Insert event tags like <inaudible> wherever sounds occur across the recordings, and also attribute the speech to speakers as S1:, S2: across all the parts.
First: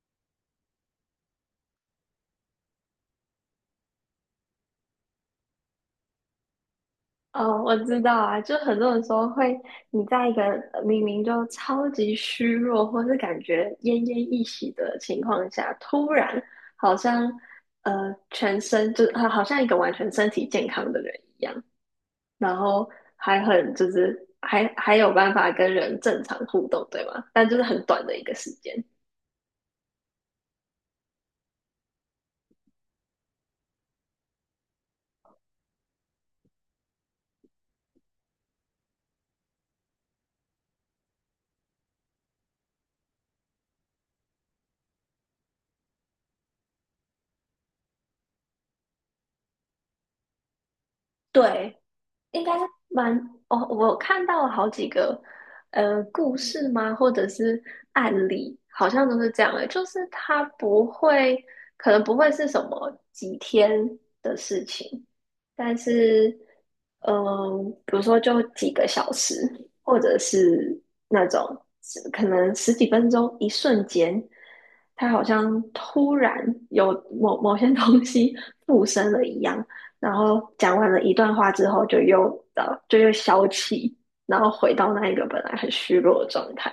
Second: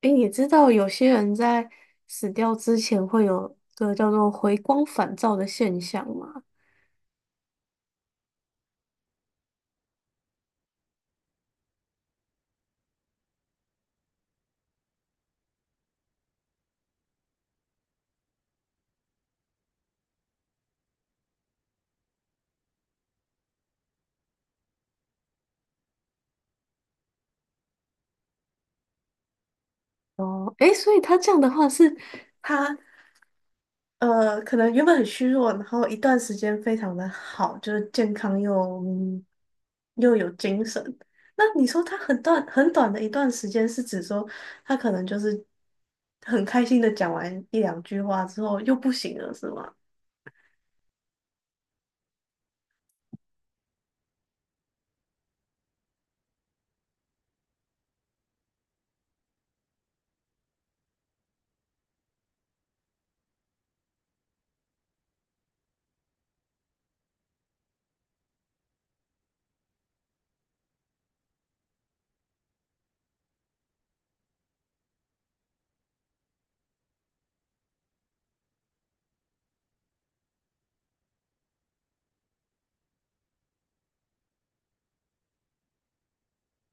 S1: 诶，你知道有些人在死掉之前会有个叫做回光返照的现象吗？
S2: 哦，我知道啊，就很多人说会，你在一个明明就超级虚弱，或是感觉奄奄一息的情况下，突然好像全身就好像一个完全身体健康的人一样，然后还很就是还还有办法跟人正常互动，对吗？但就是很短的一个时间。
S1: 哦，诶，所以他这样的话是他可能原本很虚弱，然后一段时间非常的好，就是健康又有精神。那你说他很短很短的一段时间，是指说他可能就是很开心的讲完一两句话之后又不行了，是吗？
S2: 对，应该蛮哦，我看到了好几个故事吗，或者是案例，好像都是这样的，就是它不会，可能不会是什么几天的事情，但是比如说就几个小时，或者是那种可能十几分钟，一瞬间，它好像突然有某些东西附身了一样，然后讲完了一段话之后，呃，就又消气，然后回到那一个本来很虚弱的状态。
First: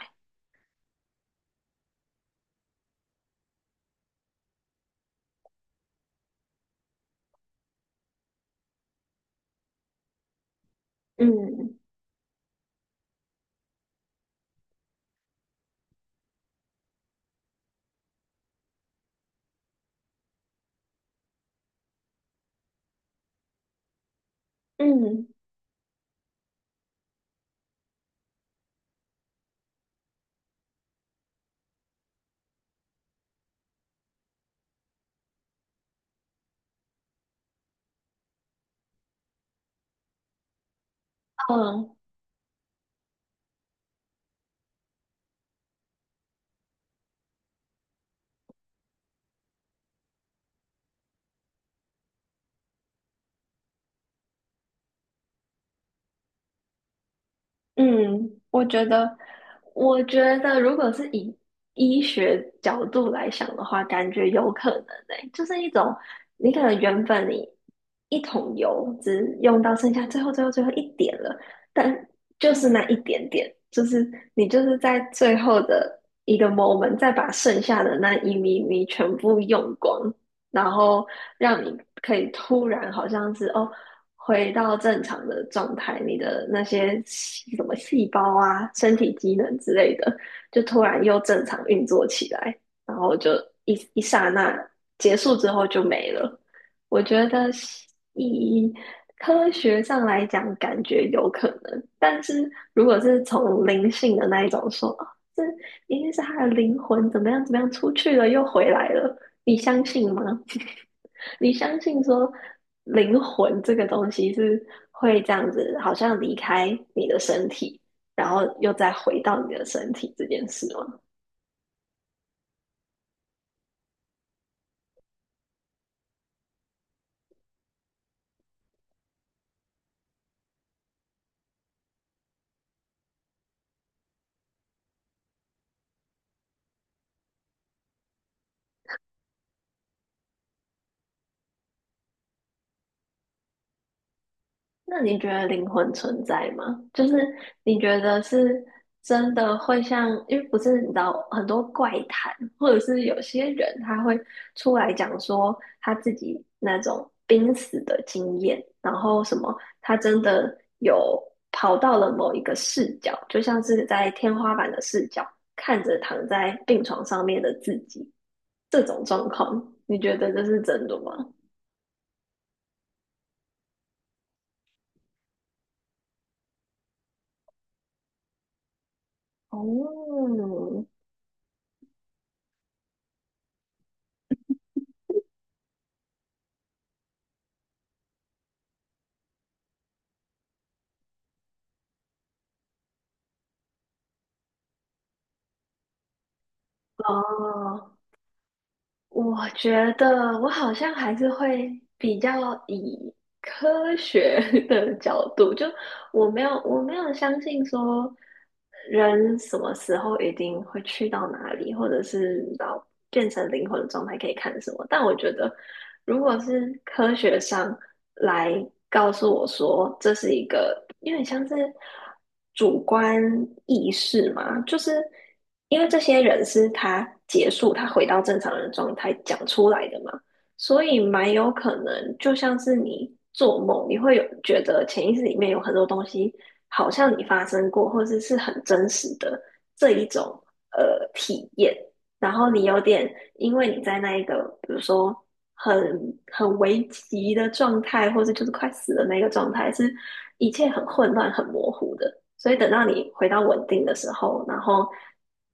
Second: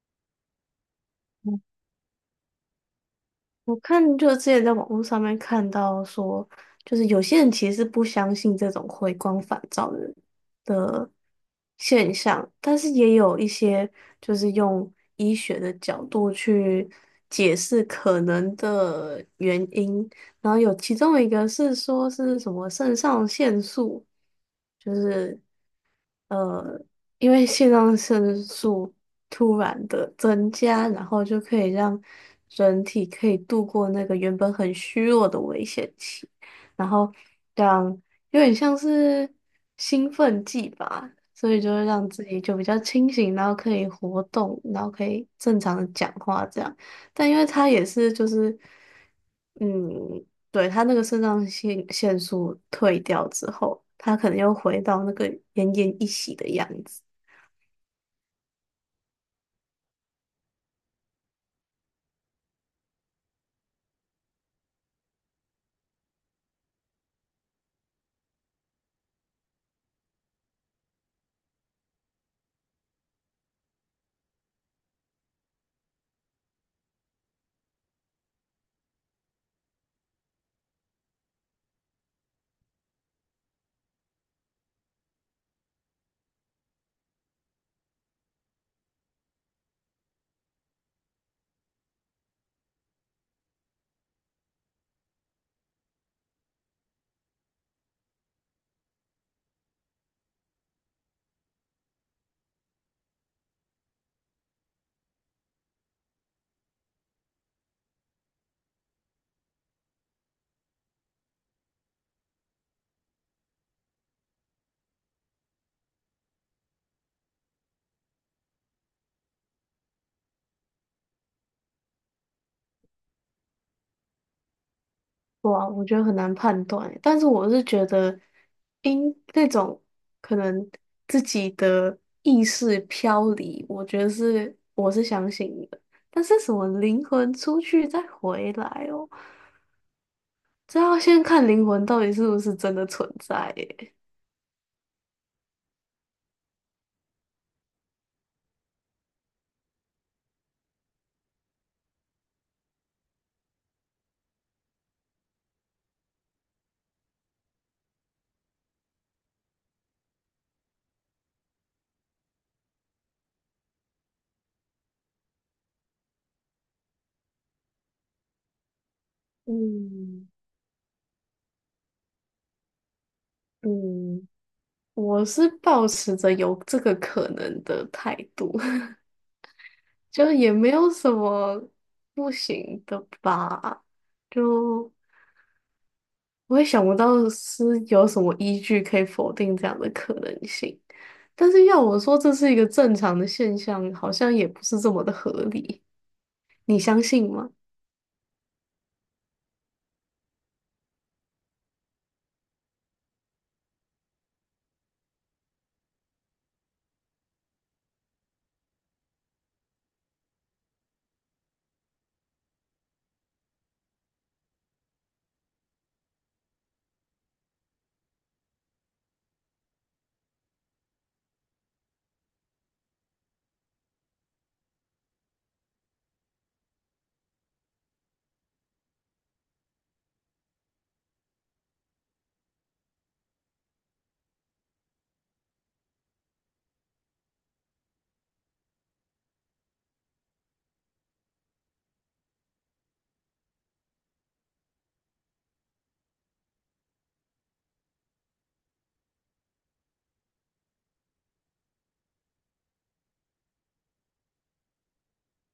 S1: 我看就之前在网络上面看到说，就是有些人其实是不相信这种回光返照的
S2: 嗯
S1: 现象，但是也有一些就是用医学的角度去解释可能的原因，然后有其中一个是说是什么肾上腺素。就
S2: 嗯
S1: 是。呃，因为肾上腺素突然的增加，然后就可以让人体可以度过那个原本很虚弱的危险期，然后让有点像是兴奋剂吧，所以就会
S2: 嗯，
S1: 让自己就比较清醒，然后可以活动，然后可以正常的讲话这样。但因为它也是就是，嗯。对，他那个肾上腺腺素退掉之后，他可能又回到那个奄奄一息的样子。
S2: 嗯，我觉得，我觉得如果是以医学角度来想的话，感觉有可能欸，就是一种你可能原本你一桶油只用到剩下最后最后最后一点了，但就是那一点点，就是你就是在最后的一个 moment 再把剩下的那一咪咪全部用光，然后让你可以突然好像是哦。回到正常的状态，你的那些细什么细胞啊、身体机能之类的，就突然又正常运作起来，然后就一刹那结束之后就没了。我觉得以科学上来讲，感觉有可能，但是如果是从灵性的那一种说，哦这一定是他的灵魂怎么样怎么样出去了又回来了，你相信吗？<laughs> 你相信说灵魂这个东西是会这样子，好像离开你的身体，然后又再回到你的身体这件事吗？
S1: 哇，我觉得很难判断欸，但是我是觉得，因那种可能自己的意识飘离，我觉得是我是相信的。但是什么灵魂出去再回来哦，这要先看灵魂到底是不是真的存在耶。
S2: 那你觉得灵魂存在吗？就是你觉得是真的会像，因为不是你知道很多怪谈，或者是有些人他会出来讲说他自己那种濒死的经验，然后什么他真的有跑到了某一个视角，就像是在天花板的视角看着躺在病床上面的自己，这种状况，你觉
S1: 嗯，
S2: 得这是真的吗？
S1: 嗯，我是抱持着有这个可能的态度。
S2: 哦，
S1: 就也没有什么不行的吧，就我也想不到是有什么依据可以否定这样的可能性。但是要我说这是一个正常的现象，好像也不是这么的合理。你相信吗？
S2: 哦，我觉得我好像还是会比较以科学 <laughs> 的角度，就我没有相信说人什么时候一定会去到哪里，或者是到变成灵魂的状态可以看什么。但我觉得如果是科学上来告诉我说这是一个有点像是主观意识嘛，就是因为这些人是他结束他回到正常人状态讲出来的嘛，所以蛮有可能就像是你做梦，你会有觉得潜意识里面有很多东西好像你发生过，或者是很真实的这一种体验。然后你有点，因为你在那一个，比如说很很危急的状态，或是就是快死的那个状态，是一切很混乱、很模糊的。所以等到你回到稳定的时候，然后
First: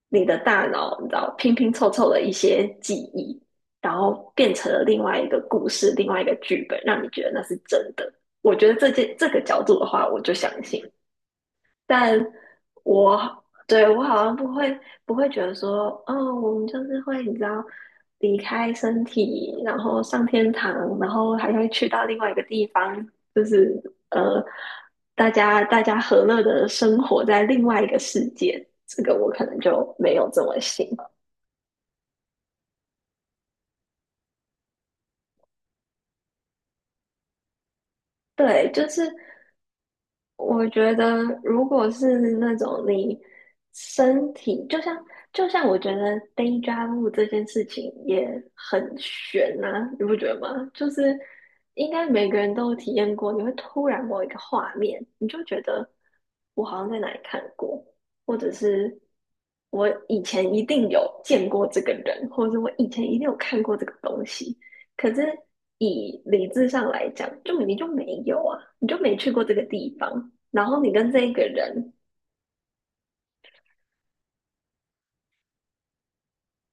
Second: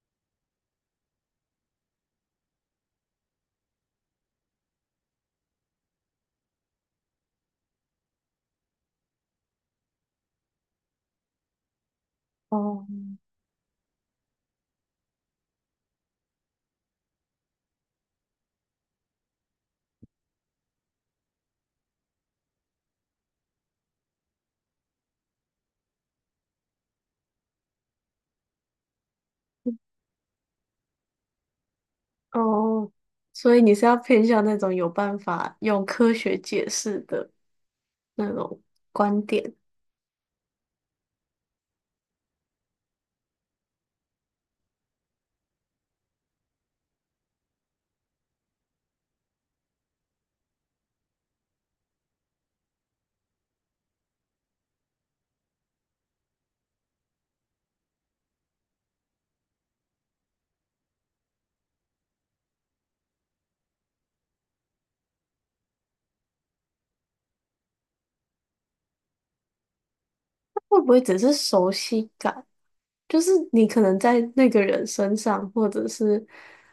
S2: 你的大脑你知道拼拼凑凑的一些记忆，然后变成了另外一个故事、另外一个剧本，让你觉得那是真的。我觉得这件这个角度的话，我就相信。但
S1: 哦，
S2: 我好像不会觉得说，哦，我们就是会你知道离开身体，然后上天堂，然后还会去到另外一个地方，就是呃，大家和乐的生活在另外一个世界，这个我可能就没有这么信。
S1: 哦，所以你是要偏向那种有办法用科学解释的那种
S2: 对，就是。
S1: 观点，
S2: 我觉得，如果是那种你身体，就像我觉得 day job 这件事情也很悬呐、你不觉得吗？就是应该每个人都有体验过，你会突然某一个画面，你就觉得我好像在哪里看过，或者是我以前一定有见过这个人，或者是我以前一定有看过这个东西。可是以理智上来讲，就你就没有啊，你就没去过这个地方，然
S1: 会
S2: 后
S1: 不
S2: 你
S1: 会
S2: 跟
S1: 只
S2: 这一
S1: 是
S2: 个
S1: 熟
S2: 人，
S1: 悉感？就是你可能在那个人身上，或者是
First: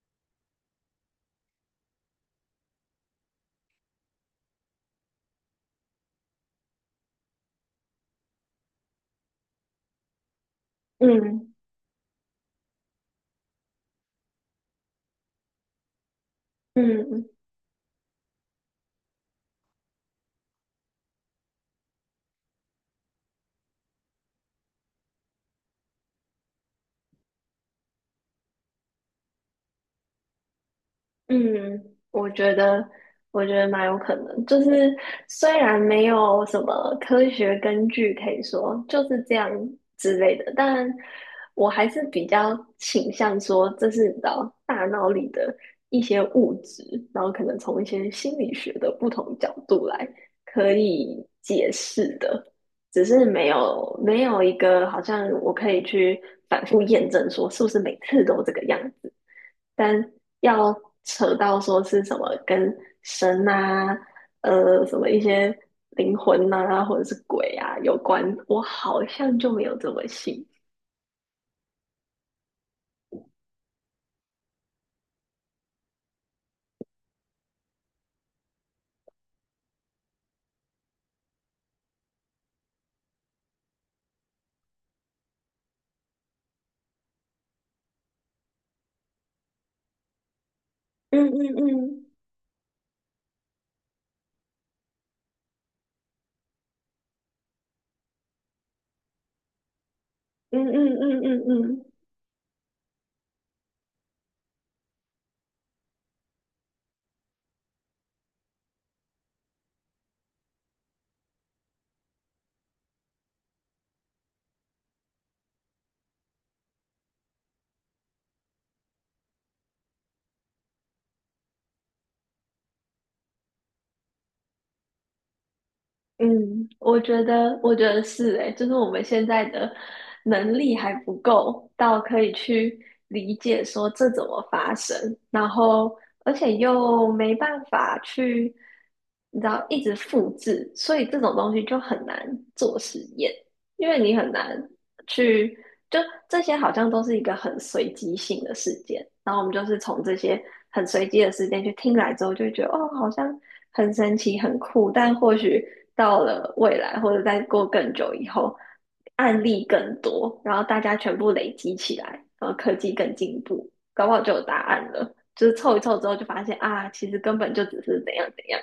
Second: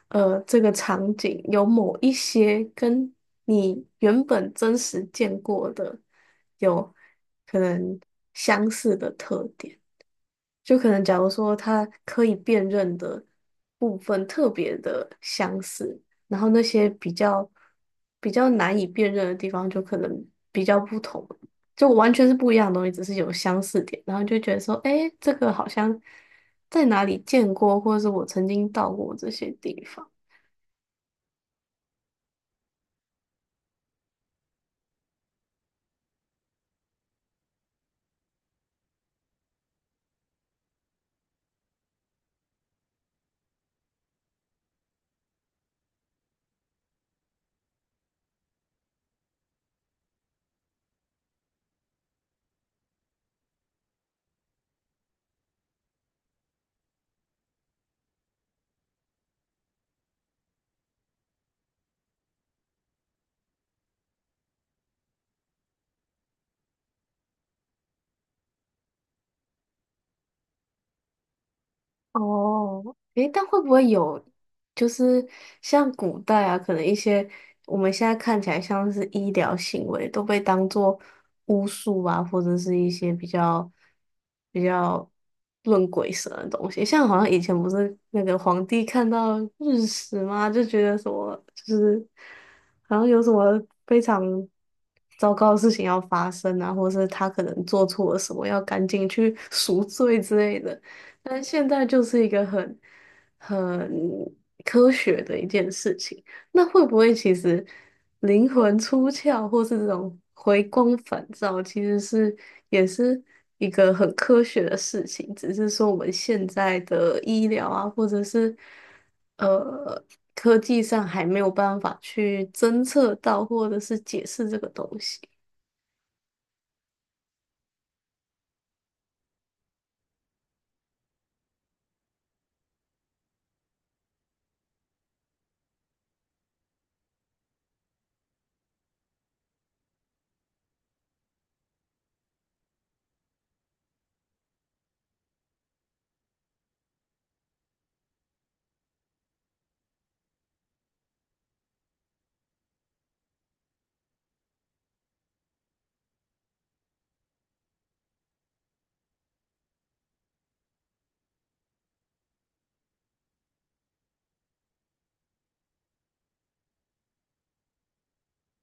S1: 这个场景有某一些跟你原本真实见过的有可能相似的特点。就可能假如
S2: 嗯
S1: 说它可以辨认的部分特别的相似，然后那些
S2: 嗯
S1: 比较难以辨认的地方就可能比较不同，就完全是不一样的东西，只是有相似点，然后就觉得说，诶，这个好像在哪里见过，或者是我曾经到过这些地方。
S2: 嗯，我觉得，我觉得蛮有可能，就是虽然没有什么科学根据可以说就是这样之类的，但我还是比较倾向说这是你知道大脑里的一些物质，然后可能从一些心理学的不同角度来可以解释的，只是没有一个好像我可以去反复验证说是不是每次都这个样，但要扯到说是什么跟神啊，什么一些灵魂呐、啊，或者是鬼啊有关，我好像就没有这么信。
S1: 哦，诶，但会不会有，就是像古代啊，可能一些我们现在看起来像是医疗行为，都被当做巫术啊，或者是一些比较论鬼神的东西。像好像以前不是那个皇帝看到日食吗，就觉得什
S2: 嗯
S1: 么
S2: 嗯
S1: 就是
S2: 嗯
S1: 好像有什么非常糟糕的事情要发生啊，或者是他可能做错了什么，要赶紧去赎罪之类
S2: 嗯
S1: 的。
S2: 嗯嗯
S1: 但
S2: 嗯嗯。
S1: 现
S2: 嗯
S1: 在就是一个很科学的一件事情。那会不会其实灵魂出窍，或是这种回光返照，其实是也是一个很科学的事情？只是说我们现在的医疗啊，或者是呃科技上还没有办法去侦测到，或者是解释这个东西。
S2: 嗯，我觉得是诶，就是我们现在的能力还不够到可以去理解说这怎么发生，然后而且又没办法去，你知道，一直复制，所以这种东西就很难做实验，因为你很难去，就这些好像都是一个很随机性的事件，然后我们就是从这些很随机的事件去听来之后，就会觉得哦，好像很神奇、很酷，但或许到了未来或者再过更久以后，案例更多，然后大家全部累积起来，然后科技更进步，搞不好就有答案了。就是凑一凑之后，就发现啊，其实根本就只是怎样怎样，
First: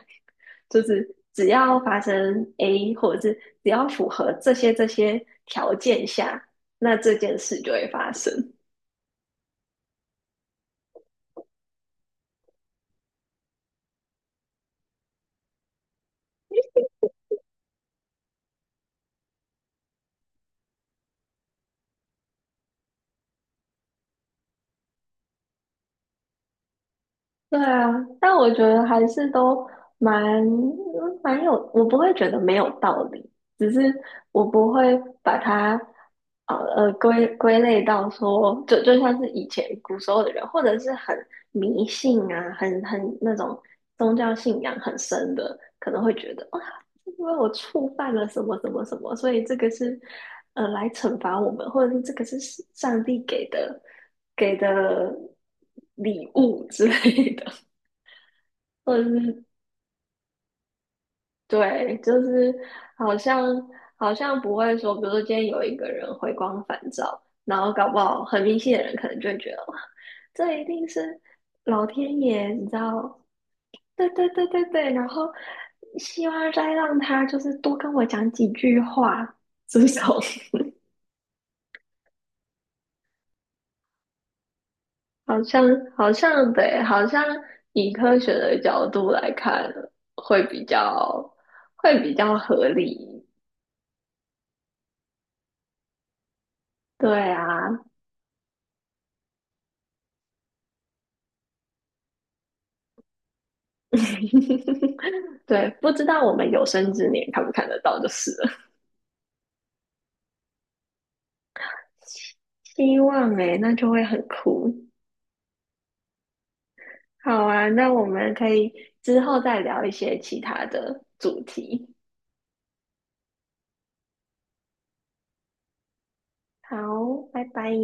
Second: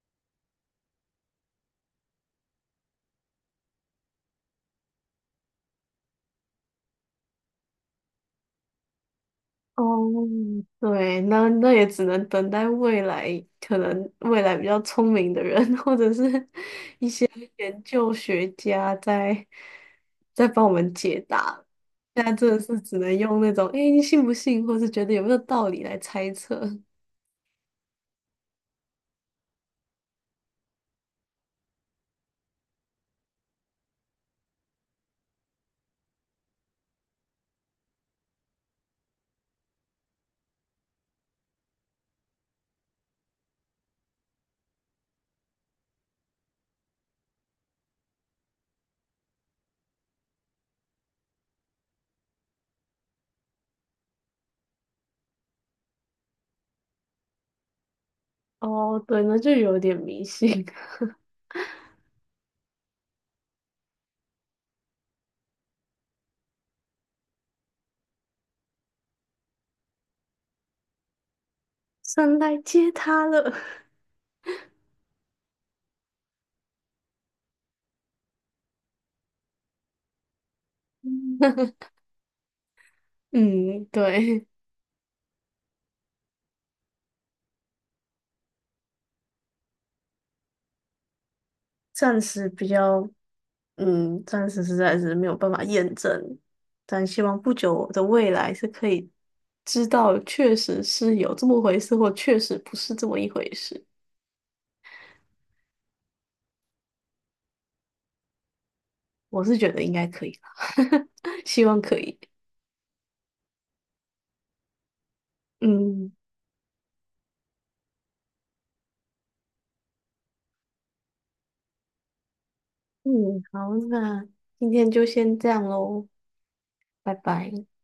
S2: 就是只要发生 A，或者是只要符合这些条件下，那这件事就会发生。
S1: 哦，对，那也只能等待未来，可能未来比较聪明的人，<laughs> 或者是 <laughs> 研究学家在帮我们解答。现在真的是只能用那种“诶，你信不信”或是觉得有没有道理来猜测。
S2: 对啊，但我觉得还是都蛮蛮有，我不会觉得没有道理，只是我不会把它归类到说，就像是以前古时候的人，或者是很迷信啊，很那种宗教信仰很深的，可能会觉得哦，因为我触犯了什么什么什么，所以这个是来惩罚我们，或者是这个是上帝给的礼物之类的，<laughs> 或
S1: 哦，
S2: 者
S1: 对，那
S2: 是
S1: 就有点迷信。<laughs>
S2: 对，就是好像好像不会说，比如说今天有一个人回光返照，然后搞不好很迷信的人可能就会觉得哇，这一定是老天
S1: 神
S2: 爷，
S1: 来
S2: 你知
S1: 接
S2: 道。
S1: 他了。
S2: 对对对对对，然后希望再让他就是多跟我讲几句话，这种
S1: <laughs> 嗯，对。
S2: <laughs> 好像好像对，好像以科学的角度来看，会比较会比
S1: 暂
S2: 较
S1: 时
S2: 合
S1: 比较，
S2: 理。
S1: 嗯，暂时实在是没有办法验证，但
S2: 对
S1: 希望
S2: 啊，
S1: 不久的未来是可以知道确实是有这么回事，或确实不是这么一回事。
S2: <laughs> 对，不知道我们有生之年看不看得到就是了。
S1: 我是觉得应该可以哈，<laughs> 希望可以。
S2: 希望诶、那就会很酷。
S1: 嗯，
S2: 好啊，那我们可以之后再聊一些其他的主题。
S1: 嗯，好，那今天就先这样喽，
S2: 好，
S1: 拜
S2: 拜
S1: 拜。
S2: 拜。